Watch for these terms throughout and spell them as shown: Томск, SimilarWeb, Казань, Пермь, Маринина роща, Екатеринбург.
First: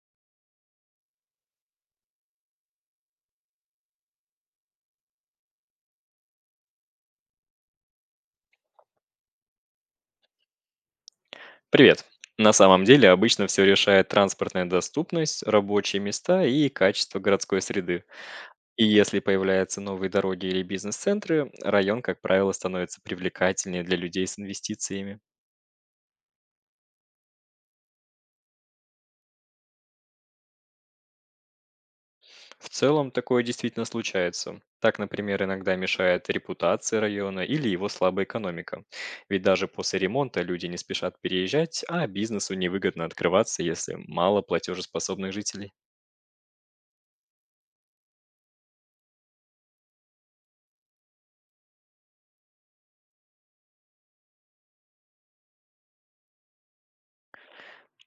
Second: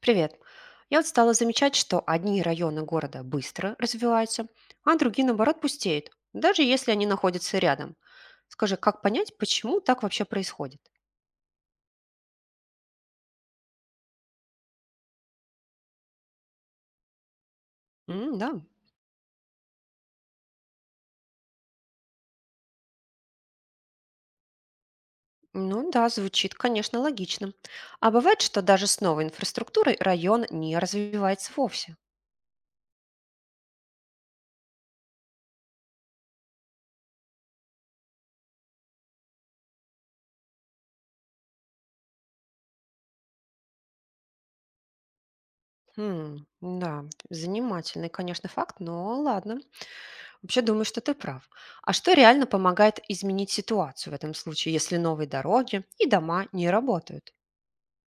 Привет. Я вот стала замечать, что одни районы города быстро развиваются, а другие, наоборот, пустеют, даже если они находятся рядом. Скажи, как понять, почему так вообще происходит? Привет. На самом деле обычно все решает транспортная доступность, рабочие места и качество городской среды. М, да. И если появляются новые дороги или бизнес-центры, район, как правило, становится привлекательнее для людей с инвестициями. Ну да, звучит, конечно, логично. А бывает, что даже с новой инфраструктурой район не развивается вовсе. В целом такое действительно случается. Так, например, иногда мешает репутация района или его слабая экономика. Ведь даже после ремонта люди не спешат переезжать, а бизнесу невыгодно открываться, если мало платежеспособных жителей. Хм, да, занимательный, конечно, факт, но ладно. Вообще думаю, что ты прав. А что реально помогает изменить ситуацию в этом случае, если новые дороги и дома не работают?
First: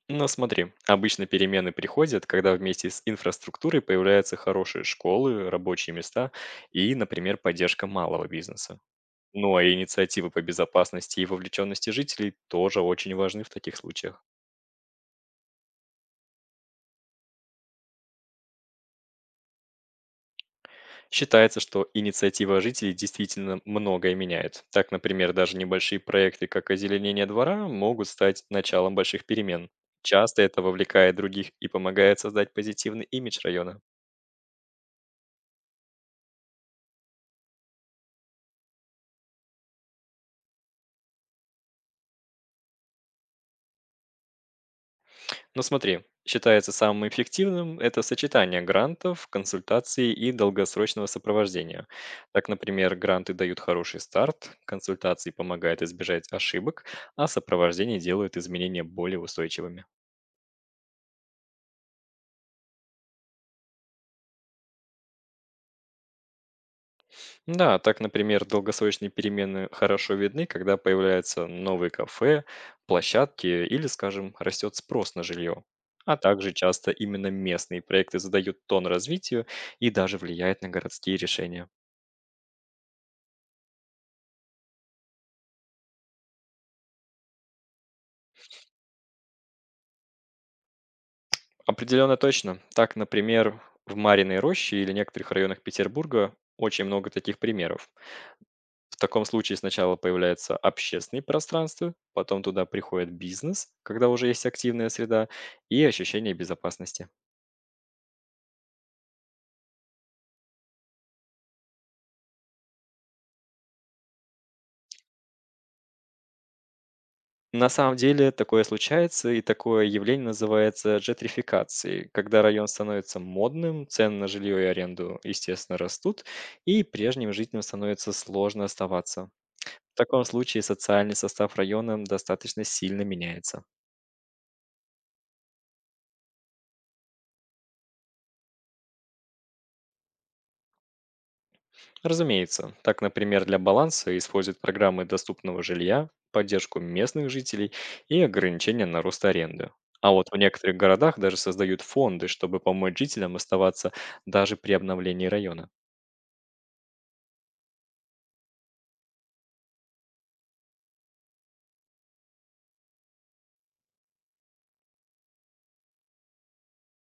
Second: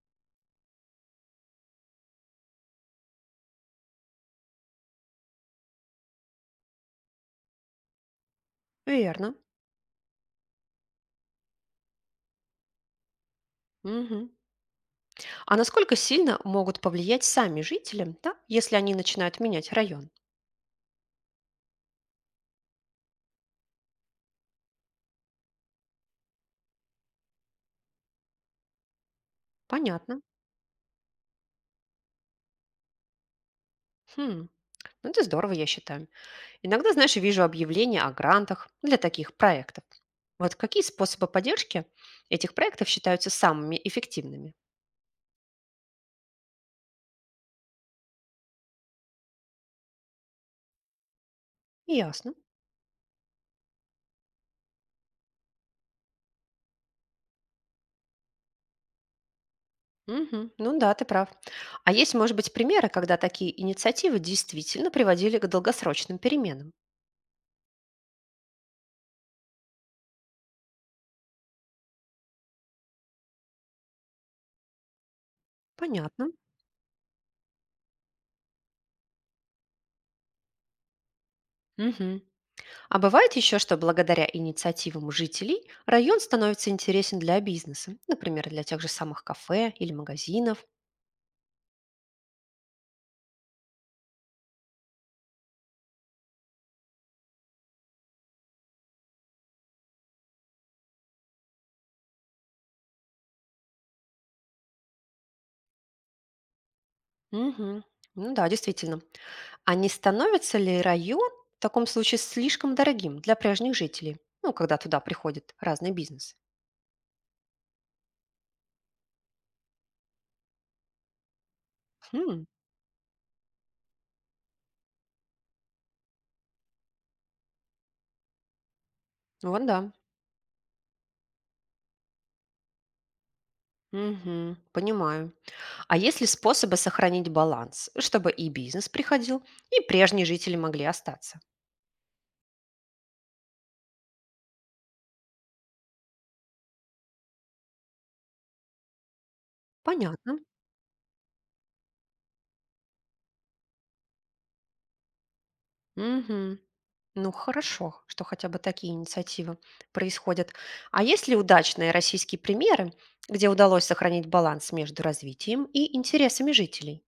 Но смотри, обычно перемены приходят, когда вместе с инфраструктурой появляются хорошие школы, рабочие места и, например, поддержка малого бизнеса. Верно. Ну, а инициативы по безопасности и вовлеченности жителей тоже очень важны в таких случаях. Мгм. А насколько сильно могут повлиять сами жители, да, если они начинают менять район? Считается, что инициатива жителей действительно многое меняет. Так, например, даже небольшие проекты, как озеленение двора, могут стать началом больших перемен. Понятно. Часто это вовлекает других и помогает создать позитивный имидж района. Хм. Ну, это здорово, я считаю. Иногда, знаешь, вижу объявления о грантах для таких проектов. Вот какие способы поддержки этих проектов считаются самыми эффективными? Ну смотри, считается самым эффективным это сочетание грантов, консультаций и долгосрочного сопровождения. Ясно. Так, например, гранты дают хороший старт, консультации помогают избежать ошибок, а сопровождение делает изменения более устойчивыми. Мгм. Ну да, ты прав. А есть, может быть, примеры, когда такие инициативы действительно приводили к долгосрочным переменам? Да, так, например, долгосрочные перемены хорошо видны, когда появляются новые кафе, площадки или, скажем, растет спрос на жилье. А Понятно. также часто именно местные проекты задают тон развитию и даже влияют на городские решения. Мгм. А бывает еще, что благодаря инициативам жителей район становится интересен для бизнеса, например, для тех же самых кафе или магазинов. Определенно точно. Так, например, в Мариной роще или некоторых районах Петербурга очень много таких примеров. В таком случае сначала появляется общественное пространство, потом туда приходит бизнес, когда уже есть активная среда, и ощущение безопасности. Мгм. Ну да, действительно. А не становится ли район в таком случае слишком дорогим для прежних жителей? Ну, когда туда приходят разные бизнесы. На самом деле такое случается, и такое явление называется джетрификацией, когда Хм, район становится модным, цены на жилье и аренду, естественно, растут, и прежним жителям становится сложно оставаться. вот да. В таком случае социальный состав района достаточно сильно меняется. Мгм, понимаю. А есть ли способы сохранить баланс, чтобы и бизнес приходил, и прежние жители могли остаться? Разумеется, так, например, для баланса используют программы доступного жилья, поддержку местных жителей и ограничения на рост аренды. А вот в Понятно. некоторых городах даже создают фонды, чтобы помочь жителям оставаться даже при обновлении района. Мгм. Ну хорошо, что хотя бы такие инициативы происходят. А есть ли удачные российские примеры, где удалось сохранить баланс между развитием и интересами жителей?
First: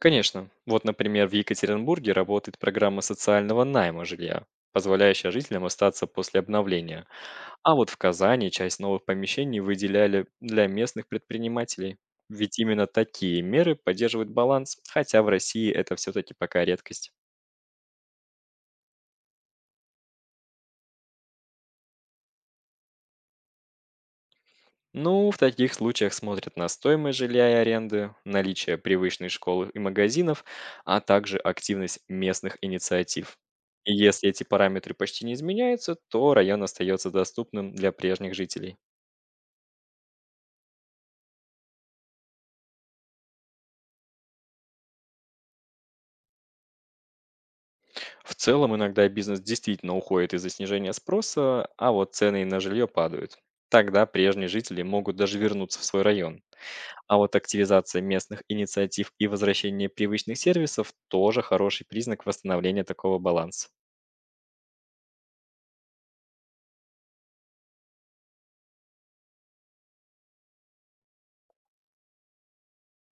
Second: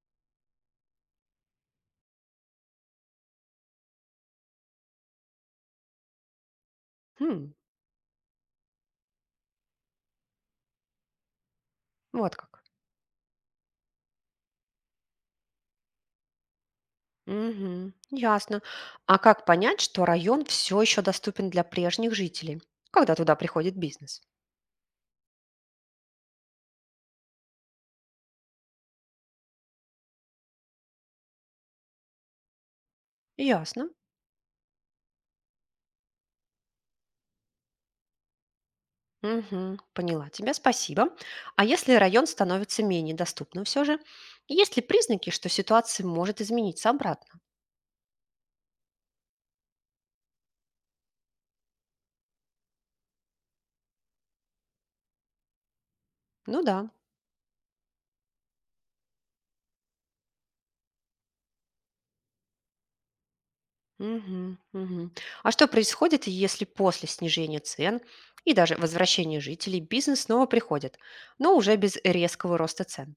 Конечно. Вот, например, в Екатеринбурге работает программа социального найма жилья, позволяющая жителям остаться после обновления. Хм, А вот в Казани часть новых помещений выделяли для местных предпринимателей. вот Ведь как. именно такие меры поддерживают баланс, хотя в России это все-таки пока редкость. Мгм, ясно. А как понять, что район все еще доступен для прежних жителей, когда туда приходит бизнес? Ну, в таких случаях смотрят на стоимость жилья и аренды, наличие привычной школы и магазинов, а также активность местных инициатив. Ясно. И если эти параметры почти не изменяются, то район остается доступным для прежних жителей. Мгм, поняла тебя, спасибо. А если район становится менее доступным все же, есть ли признаки, что ситуация может измениться обратно? В целом, иногда бизнес действительно уходит из-за снижения спроса, а вот цены на жилье падают. Тогда прежние жители могут даже вернуться в свой район. Ну да. А вот активизация местных инициатив и возвращение привычных сервисов тоже хороший признак восстановления такого баланса. Мгм, мгм. А что происходит, если после снижения цен и даже возвращения жителей бизнес снова приходит, но уже без резкого роста цен?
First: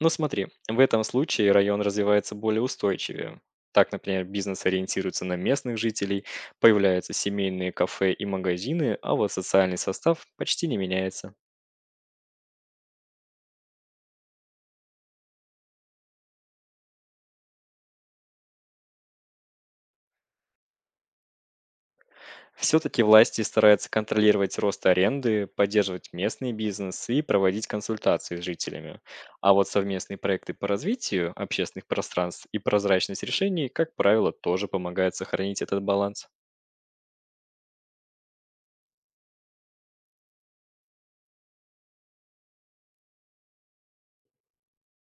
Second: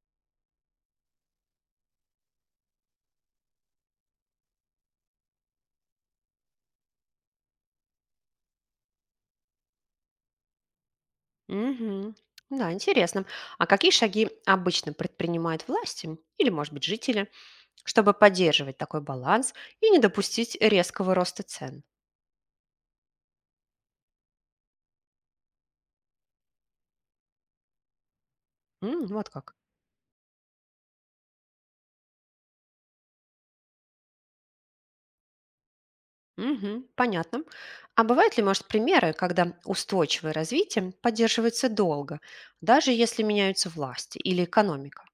Ну смотри, в этом случае район развивается более устойчивее. Так, например, бизнес ориентируется на местных жителей, появляются семейные кафе и магазины, а вот социальный состав почти не меняется. Мгм. Да, интересно. А какие шаги обычно предпринимают власти или, может быть, жители, чтобы поддерживать такой баланс и не допустить резкого роста цен? Все-таки власти стараются контролировать рост аренды, поддерживать местный бизнес и проводить консультации с жителями. М, вот как. А вот совместные проекты по развитию общественных пространств и прозрачность решений, как правило, тоже помогают сохранить этот баланс. Мгм, понятно. А бывают ли, может, примеры, когда устойчивое развитие поддерживается долго, даже если меняются власти или экономика?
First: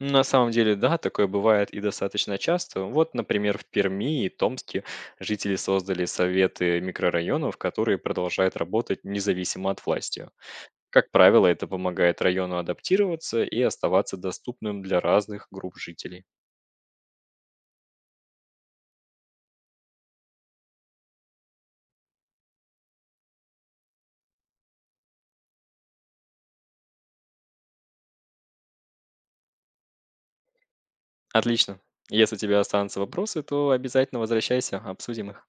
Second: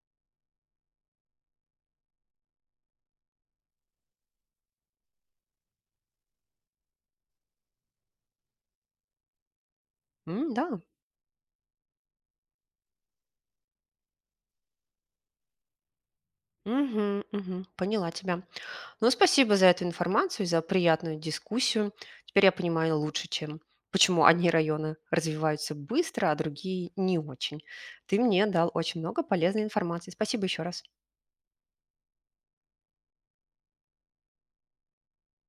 На самом деле, да, такое бывает и достаточно часто. Вот, например, в Перми и Томске жители создали советы микрорайонов, которые продолжают работать независимо от власти. М, да. Как правило, это помогает району адаптироваться и оставаться доступным для разных групп жителей. Мгм, мгм. Поняла тебя. Ну, спасибо за эту информацию, и за приятную дискуссию. Теперь я понимаю лучше, чем почему одни районы развиваются быстро, а другие не очень. Ты мне дал очень много полезной информации. Спасибо еще раз. Отлично. Если у тебя останутся вопросы, то обязательно возвращайся, обсудим их.